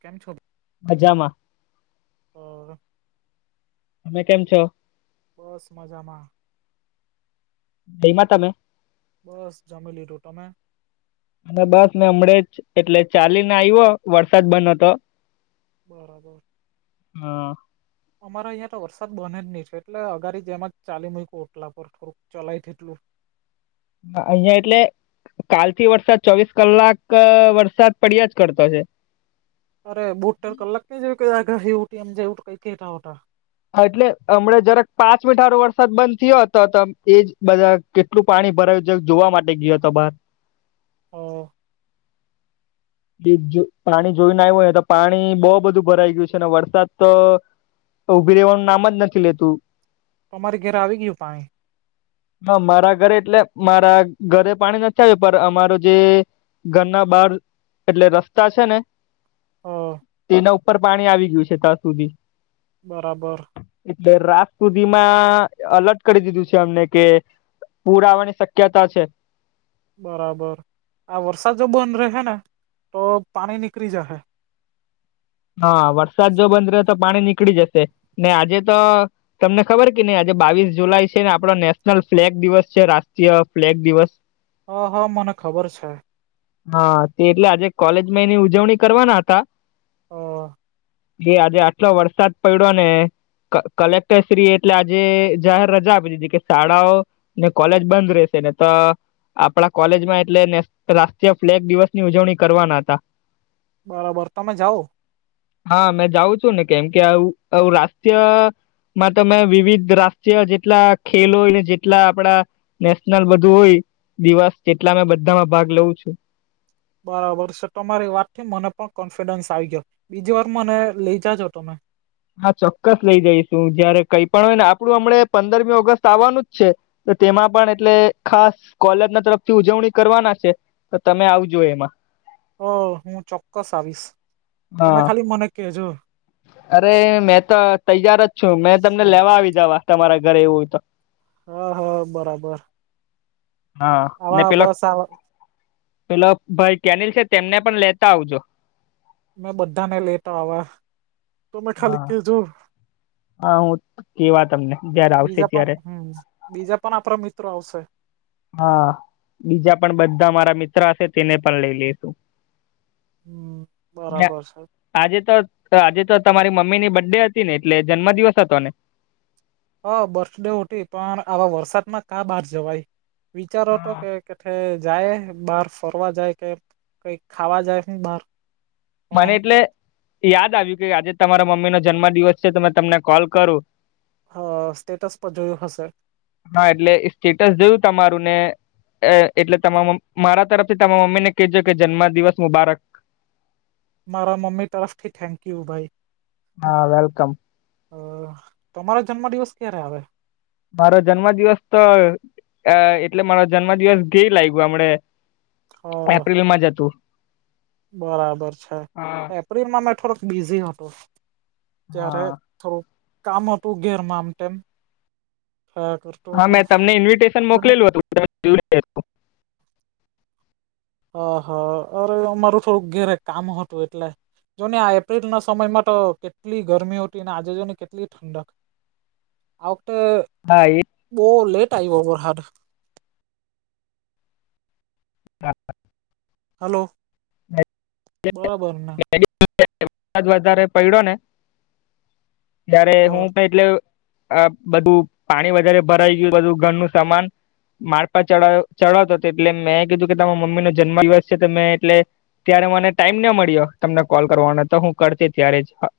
કેમ છો મજામ ઓ તમે કેમ છો બસ મજામાં જઈમાં તમે બસ જમી લીધો તમે અને બસ ને હમણાં જ એટલે ચાલી ને આવ્યો વરસાદ બંધ હતો બરાબર હા અમારે અહીં તો વરસાદ બને જ નહી છે એટલે અગારી જેમાં જ ચાલી મય કો ઓટલા પર થોડુંક ચલાય તેટલું અહિયાં એટલે કાલથી વરસાદ ચોવીસ કલાક વરસાદ પડ્યા જ કરતો છે અરે બુટેર કલાક કઈ આા ઉઠીમ કઈ કેા એટલે હમણા જરાક પાંચ મીઠારો વરસાદ બંધ થયો હતો તો એજ બધા કેટલું પાણી ભરાયું છે જોવા માટે ગયાયો હતા બહાર હમ પાણી જોઈને આવ્યું હોય તો પાણી બહુ બધું ભરાઈ ગયું છે અને વરસાદ તો ઉભી રહેેવાનું નામ જ નથી લેતું અમારી ઘર આવી ગયું પાસે હા મારા ઘરે એટલે મારા ઘરે પાણી નથી આવ્યું પર અમારું જે ઘરના બાર એટલે રસ્તા છે ને હ એના ઉપર પાણી આવી ગયું છે ત્યાં સુધી બરાબર એટલે રાત સુધીમાં અલર્ટ કરી દીધું છે અમને કે પુરા આવવાની શક્યતા છે બરાબર આ વરસાદ જો બંધ રહે ને તો પાણી નીકળી જશે હા વરસાદ જો બંધ રહે તો પાણી નીકળી જશે ને આજે તો તમને ખબર કે નહી આજે બાવીસ જુલાઈ છે ને આપડો નેશનલ ફ્લેગ દિવસ છે રાષ્ટ્રીય ફ્લેગ દિવસ હ હા મને ખબર છે હા તે એટલે આજે કોલેજમાંયની ઉજવણી કરવાના હતા હ જે આજે આટલો વરસાદ પડ્યો ને ક કલેક્ટરશ્રી એટલે આજે જાહેર રજા આપી દીધી કે શાળાઓ ને કોલેજ બંધ રહેશે ને તો આપણા કોલેજમાં એટલેને રાષ્ટ્રીય ફ્લેગ દિવસ ની ઉજવણી કરવાના હતા બરાબર તમે જાઓ? હા મેં જાઉં છું ને કેમ કે આવું રાષ્ટ્રીય માં તમે વિવિધ રાષ્ટ્રીય જેટલા ખેલ હોયને જેટલા આપડા નેશનલ બધું હોય દિવસ જેટલા મે બધામાં ભાગ લઉું છું. બરાબર છે તમારી વાત થી મને પણ કોન્ફિડન્સ આવી ગયો બીજી વાર મને લઈ જાજો તમે હા ચોક્કસ લઇ જઈશું જયારે કઈ પણ હોય ને આપડું હમણા પંદરમી ઓગસ્ટ આવવાનું જ છે. તો તેમાં પણ એટલે ખાસ કોલેજ ના તરફથી ઉજવણી કરવાના છે. તો તમે આવજો એમાં ઓ હું ચોક્કસ આવીશ તમે હા ખાલી મને કેજો. અરે મેં તો તૈયાર જ છું મેં તમને લેવા આવી જવા તમારા ઘરે એવુંય તો હા હા બરાબર હા ને આવા પેલા બસ આવા પેલા ભાઈ કેનીલ છે તેમને પણ લેતા આવજો. મેં બધા ને લેતા આવા તમે ખાલી હા કેજો. હા હું કેવા તમને જયારે બીજા આવશે પણ ત્યારે. હમ બીજા પણ આપણા મિત્રો આવશે. હા બીજા પણ બધા મારા મિત્ર હશે તેને પણ લઈ લેસુ. હા બરાબર છે. આજે તો આજે તો તમારી મમ્મી ની બડે હતી ને એટલે જન્મ દિવસ હતો ને? હા બર્થડે હતી પણ આવા વરસાદમાં કા બહાર જવાય વિચારો હતો હા કે કેથે જાય બાર ફરવા જાય કે કઈક ખાવા જાય બહાર પણ મને એટલે યાદ આવ્યું કે આજે તમારા મમ્મી નો જન્મ દિવસ છે તો મેં તમને કોલ કરું હ સ્ટેટસ પર જોયુ હશે. હા એટલે સ્ટેટસ જોયું તમારું ને એટલે તમામ મારા તરફથી તમા મમ્મી ને કહેજો કે જન્મ દિવસ મુબારક. મારા મમ્મી તરફથી થેન્ક યુ ભાઈ. હા વેલકમ. અ તમારો જન્મ દિવસ ક્યારે આવે? મારો જન્મ દિવસ તો એટલે મારો જન્મ દિવસ ગેય લાગ્યો હમડે. અ એપ્રિલ માં હતો. બરાબર છે એપ્રિલમાં મેં થોડોક બિઝી હતો ત્યારે હા થોડું કામ હતું ઘેરમા આમ તેમ હા હતું મેં તમને ઇન્વિટેશન જોને મોકલું હતું. તો. હ હા અરે અમારું થોડુંક ઘેરે કામ હતું એટલે. જો ને આ એપ્રિલ ના સમયમાં તો કેટલી ગરમી હતી આજે જોઈ ને કેટલી ઠંડક. આ વકતે હા એ બો લેટ આવ્યો વરાહાદ. [unintelligible] હલો બરાબરને. વધારે પયડો ને જયારે હ હું પણ એટલે આ બધું પાણી વધારે ભરાઈ ગયું બધું ઘરનું સામાન મારપા ચ ચડાવતો હતો એટલે મેં કીધું કે તમારા મમ્મીનો જન્મ દિવસ છે તો મેં એટલે ત્યારે મને ટાઈમ ના મળ્યો તમને કોલ કરવાનો તો હું કરતે ત્યારે જ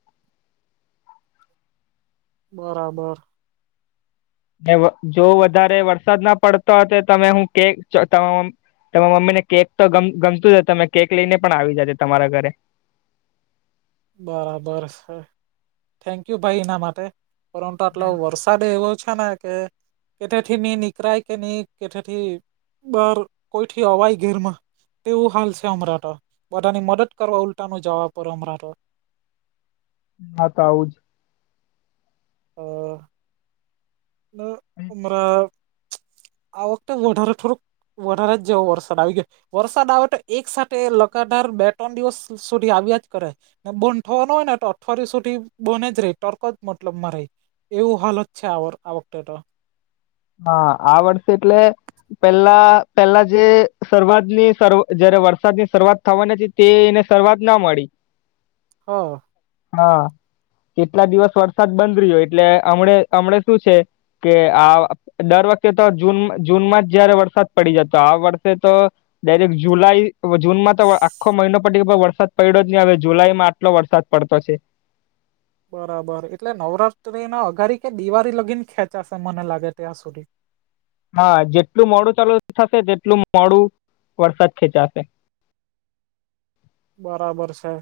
બરાબર જો વધારે વરસાદ ના પડતો હતે તો મે હું કે તમારા મમ્મી ને કેક તો ગમતુંજ હશે તમે કેક લઈને પણ આવી જજો તમારા ઘરે. બરાબર સર થેન્કયુ ભાઈ એના માટે પરંતુ આટલા વર્ષો વરસાદ એવો છે ને કે કેઠથી નહી નીકરાય કે નહી કેઠથી બાર કોઈથી અવાય ઘેરમાં તેવું હાલ છે હમણાં તો બધાની મદદ કરવા ઉલટા નું જવા પડે અમરા તો હા તો આવું જ અ જ હમણાં આ વખતે વધારે થોડુંક વધારે જેવો જ વરસાદ આવી ગયો. વરસાદ આવે તો એક સાથે લગાદાર બે ત્રણ દિવસ સુધી આવ્યા જ કરે. ને બંધ થવાનો હોય ને તો અઠવાડીયા સુધી બન જ રહી ટર્ક જ મતલબમાં રે. એવું હાલત છે આ વર વખતે તો. હા આ વર્ષ એટલે પેલા પેલા જે શરૂઆતની શરૂ જયારે વરસાદની શરૂઆત થવાની હતી તે એને શરૂઆત ના મળી. હા હા તેટલા દિવસ વરસાદ બંધ રહ્યો. એટલે હમણે હમણા શું છે કે આ દર વખતે તો જૂન જૂનમાં જ જયારે વરસાદ પડી જતો. આ વર્ષે તો ડાયરેક્ટ જુલાઈ હવે જૂનમાં તો આખો મહિનો પટી ગયો વરસાદ પડ્યો જ નહી. હવે જુલાઈમાં આટલો વરસાદ પડતો છે. બરાબર. એટલે નવરાત્રીના અગારી કે દિવાળી લગીને ખેંચાશે મને લાગે ત્યાં સુધી. હા જેટલું મોડું ચાલુ થશે તેટલું મોડું વરસાદ ખેંચાશે. બરાબર છે.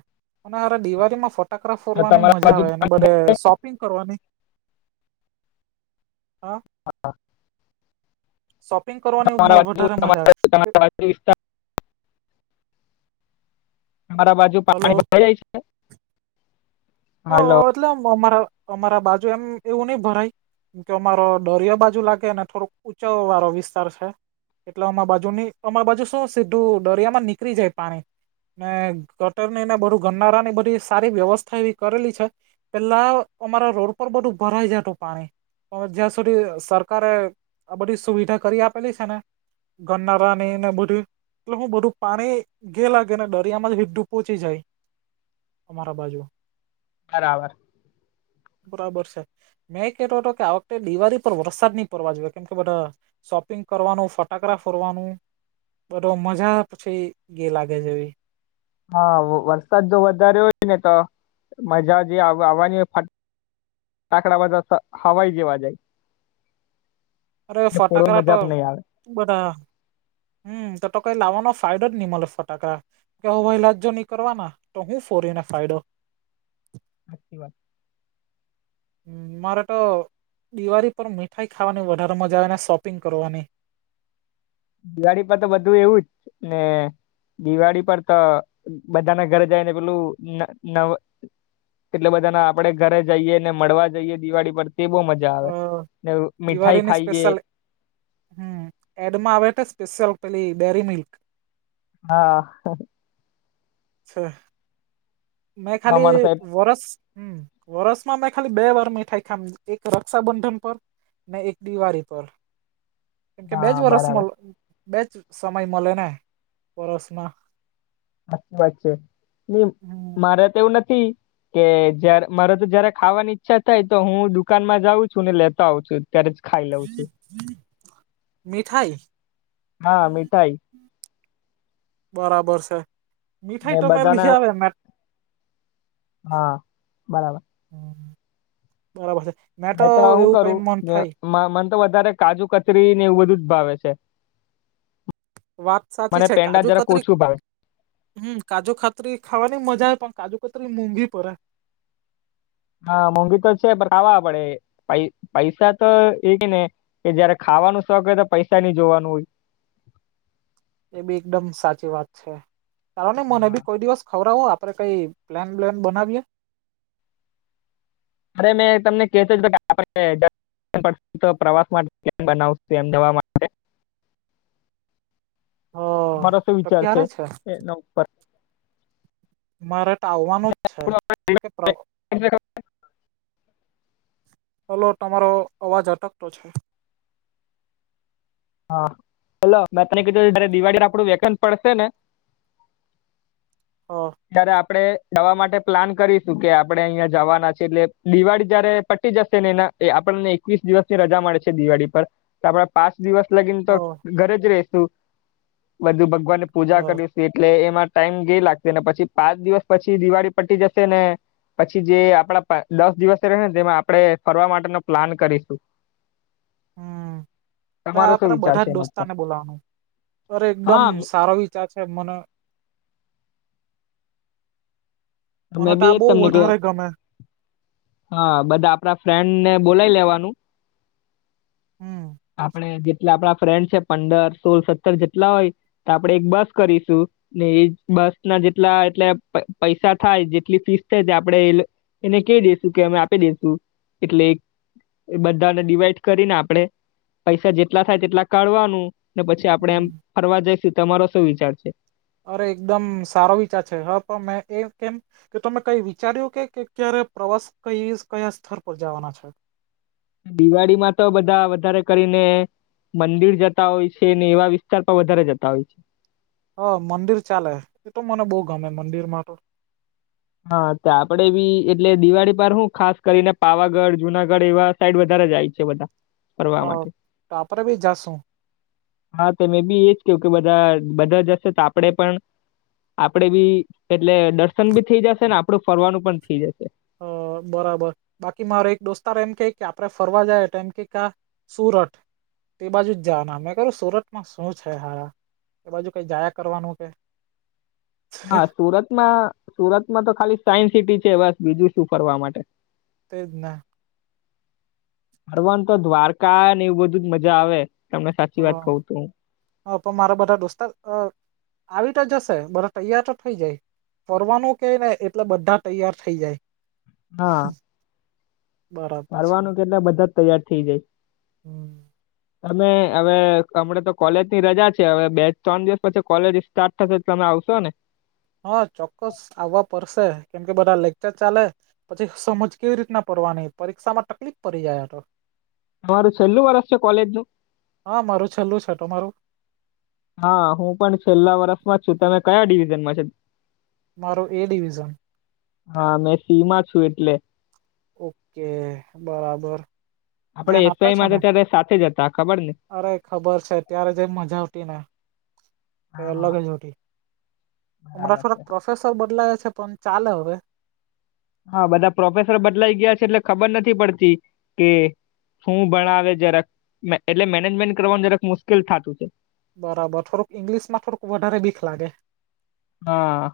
અને અરે દિવાળીમાં ફટાકડા તો ફોડવાની તમારા મજા બાજુ આવે અને બધે શોપ પિંગ કરવાની હા હા શોપિંગ કરવાની તમારા બાજુ વધારે મજા આવે. [inaudible] તમારા બાજુ હલો પાણી ભરાઈ જાય છે? હ હલો એટલે અમ અમારા અમારા બાજુ એમ એવું નહીં ભરાય. કેમ કે અમારો દરિયો બાજુ લાગેને, થોડોક ઊંચવ વાળો વિસ્તાર છે. એટલે અમા બાજુ ની અમા બાજુ શું સીધું દરિયામાં નીકરી જાય પાણી. ને ગટરની ને બધું ગનારાની બધી સારી વ્યવસ્થા એવી કરેલી છે. પેલા અમારા રોડ પર બધું ભરાઈ જતું પાણી. હવે જ્યાં સુધી સરકારે આ બધી સુવિધા કરી આપેલી છે ને ગન્નારાની ને એ બધુંય એટલે હું બધું પાણી ગે લાગે ને દરિયામાં હિંઢૂં પોચી જાય. અમારા બાજુ બરાબર. બરાબર છે. મેં કેતો તો કે આ વખતે દિવાળી પર વરસાદ નહી પડવા જોએ કેમ કે બધા શોપિંગ કરવાનું, ફટાકડા ફોડવાનું. બધો મજા પછી ગે લાગે જેવી. હા વરસાદ જો વધારે હોય ને તો મજા જે આવ આવવાની હોય ફટ ટાકડા બધા હવાઈ જેવા જાય. અરે એટલે ફોડોની ફટાકડા તો મજા પણ નહીં આવે બધા હમ તો તો કઈ લાવવાનો ફાયદો જ ની મલે ફટાકડા. કે હવાઈલા જ જો નિકરવાના કરવાના તો હું ફોરીને ફાયદો. હાચી વાત. હમ મારે તો દિવાળી પર મીઠાઈ ખાવાની વધારે મજા આવે ને, શોપિંગ કરવાની. દિવાળી પર તો બધું એવું જ ને દિવાળી પર તો બધાના ઘરે જાયને પેલું ન નવ એટલે બધા ના આપડે ઘરે જઈએ ને મળવા જઈએ દિવાળી પર તે બહુ મજ જા અ આવે ને ઉ મીઠાઈ દિવાળીની ખાઈએ. સ્પેશિયલ હમ એડમાં આવે તે સ્પેશિયલ પેલી ડેરી મિલ્ક. હા છે. મેં ખાલી અમાર સાહેબ વર્ષ હમ વર્ષમાં મેં ખાલી બે વાર મીઠાઈ ખામ એક રક્ષાબંધન પ અને એક દિવાળી પર કેમકે હા બેજ વરસમાં બરાબર બેજ સમય મળે ને વર્ષમાં સાચી વાત છે હમ મારે તો એવું નથી. કે જય મારે તો જયારે ખાવાની ઈચ્છા થાય તો હું દુકાનમાં જાઉં છું ને લેતો આવં છું. ત્યારે જ ખાઈ લઉં છું મીઠાઈ હા મીઠાઈ બરાબર છે. મીઠાઈ એ તો મેં બધાને લઈ આવે મે હા બરાબર હમ બરાબર છે મેં તો હું એવું કઈ કરું મન જે થાય મ મને તો વધારે કાજુ કતરી ને એવું બધું જ ભાવે છે. વાત સાચી મને છે પેંડા કાજુ જરાક કતરી ઓછું ભાવે હમ કાજુ ખાતરી ખાવાની મજા પણ કાજૂ કાતરી મોંઘી પડે હા મોંઘી તો છે પણ ખાવા પડે પ પૈસા તો એ કે ને કે જયારે ખાવાનું શોખ હોય તો પૈસા નય જોવાનું એ બી એકદમ સાચી વાત છે ચાલો ને મને હા. બી કોઈ દિવસ ખવરાવો આવો આપ આપણે કઈ પ્લાન બ્લાન બનાવીએ અરે મેં તમને કેતો તો [unintelligible] પ્રવાસ માટે બનાવશું એમ જવા હ મારો શું તો વિચાર છે ક્યારે એનો મારે તો આવવાનું જ છે કે એ [unintelligible] હલો તમારો અ અવાજ અટકતો છે. હા હલો મેં તને કીધું જયારે દિવાળી આપડું વેકન પડશે ને હા. ત્યારે આપણે જવા માટે પ્લાન કરીશું કે આપડે અહિયાં જાવાના છીએ એટલે દિવાળી જયારે પટી જશે ને એના એ આપણને એકવીસ દિવસ ની રજા મળે છે દિવાળી પર આપડા પાસ દિવસ લગીને હ તો હ ઘરે જ રહીશું બધું ભગવાનની પૂજા કરીશ એટલે એમાં ટાઈમ [unintelligible] લાગશે ને પછી પાંચ દિવસ પછી દિવાળી પટી જશે ને પછી જે આપણા પાંચ દસ દિવસે રહે ને તેમાં આપણે ફરવા માટેનો પ્લાન કરીશું. હમ ત્યાં તમારો શું આપણે વિચાર બધા છે જ એના ઉપર દોસ્તાર બોલવાનું અરે એકદમ હા સારો વી [unintelligible] મને મેં તો બી આ એજ બહુ તમને કે વધારે ગમે હા બધા આપણા ફ્રેન્ડ ને બોલાયી લેવાનું હમ. આપણે જેટલા આપણા ફ્રેન્ડ છે પંડર સોળ સત્તર જેટલા હોય તો આપડે એક બસ કરીશું ને એ બસ ના જેટલા એટલે પૈસા થાય જેટલી ફીસ થાય તે આપડે એ એને કે દેસુ કે અમે આપી દેસુ એટલે બધાને ડીવાઈડ કરીને આપણેે પૈસા જેટલા થાય તેટલા કાઢવાનું ને પછી આપડે એમ ફરવા જઈશું તમારો શું વિચાર છે? અરે એકદમ સારો વિચાર છે [unintelligible] મે એ કેમ તો તમે તમે કઈ વિચાર્યું કે ક્યારે પ્રવાસ કઈ કયા સ્થર પર જવાના છો? દિવાળી માં તો બધા વધારે કરીને મંદિર જતા હોય છે ને એવા વિસ્તાર પર વધારે જતા હોય છે. હ મંદિર ચાલે એ તો મને બહુ ગમે મંદિરમાં તો હા તો આપડે બી એટલે દિવાળી પર હું ખાસ કરીને પાવાગઢ જુનાગઢ એવા સાઈડ વધારે જાય છે બધા હ ફરવા માટે આપડે બી જાસુ. હા તો મે બી એજ કેઉ બધા બધા જશે તો આપડે પણ આપડે બી એટલે દર્શન બી થઇ જશે ને આપડું ફરવાનું પણ થઈ જશે. હ બરાબર બાકી મારો એક દોસ્તાર એમ કે કે આપડે ફરવા જાય એમ કા સુરત તે બાજુ જ જવાના મેં કરૂ સુરતમાં શું છે હારા. એ બાજુ કઈ જાયા કરવાનું છે. હા સુરતમાં સુરતમાં તો ખાલી સાયન્સ સિટી છે બસ બીજું શું ફરવા માટે તે જ ને. ફરવાન તો દ્વારકા ને એવું બધું જ મજા આવે તમને સાચી વાત કહુ તો. હ પણ મારા બધા દોસ્તાર અ આવી તો જશે બધા તૈયાર તો થઈ જાય ફરવાનું કે ને એટલે બધા તૈયાર થઇ જાય હા બરાબર છે ફરવાનું કે એટલે બધા જ તૈયાર થઇ જાય [unintelligible] તમે હવે હમણા તો કોલેજ ની રજા છે હવે બે ત્રણ દિવસ પછી કોલેજ સ્ટાર્ટ થશે તમે આવશો ને. હા ચોક્કસ આવવા પડશે કેમ કે બધા લેકચર ચાલે પછી સમજ કેવી રીતના પડવાની પરીક્ષામાં તકલીફ પડી જાય આતો. તમારું છેલ્લું વર્ષ છે કોલેજનું હા મારું છેલ્લું છે તમારું. હા હું પણ છેલ્લા વર્ષમાં છું તમે કયા ડિવિઝનમાં છે. મારો એ ડિવિઝન. હા મેં સી માં છું એટલે. ઓકે બરાબર. આપણે ધ્યાન આપતા એસઆઈમાં તો છોને ત્યારે સાથે જ હતા ખબર ને અરે ખબર છે ત્યારે જેમ મજા આવતી ને કઈ હા અલગ જ હતી અમના છે ને પ્રોફેસર બદલાયા છે પણ ચાલે હવે. હા બધા પ્રોફેસર બદલાઈ ગયા છે એટલે ખબર નથી પડતી કે શું ભણાવે જરાક એટલે મેનેજમેન્ટ કરવાનું જરાક મુશ્કેલ થતું છે. બરાબર થોડુંક ઈંગ્લિશ માં થોડુક વધારે બીક લાગે. હા.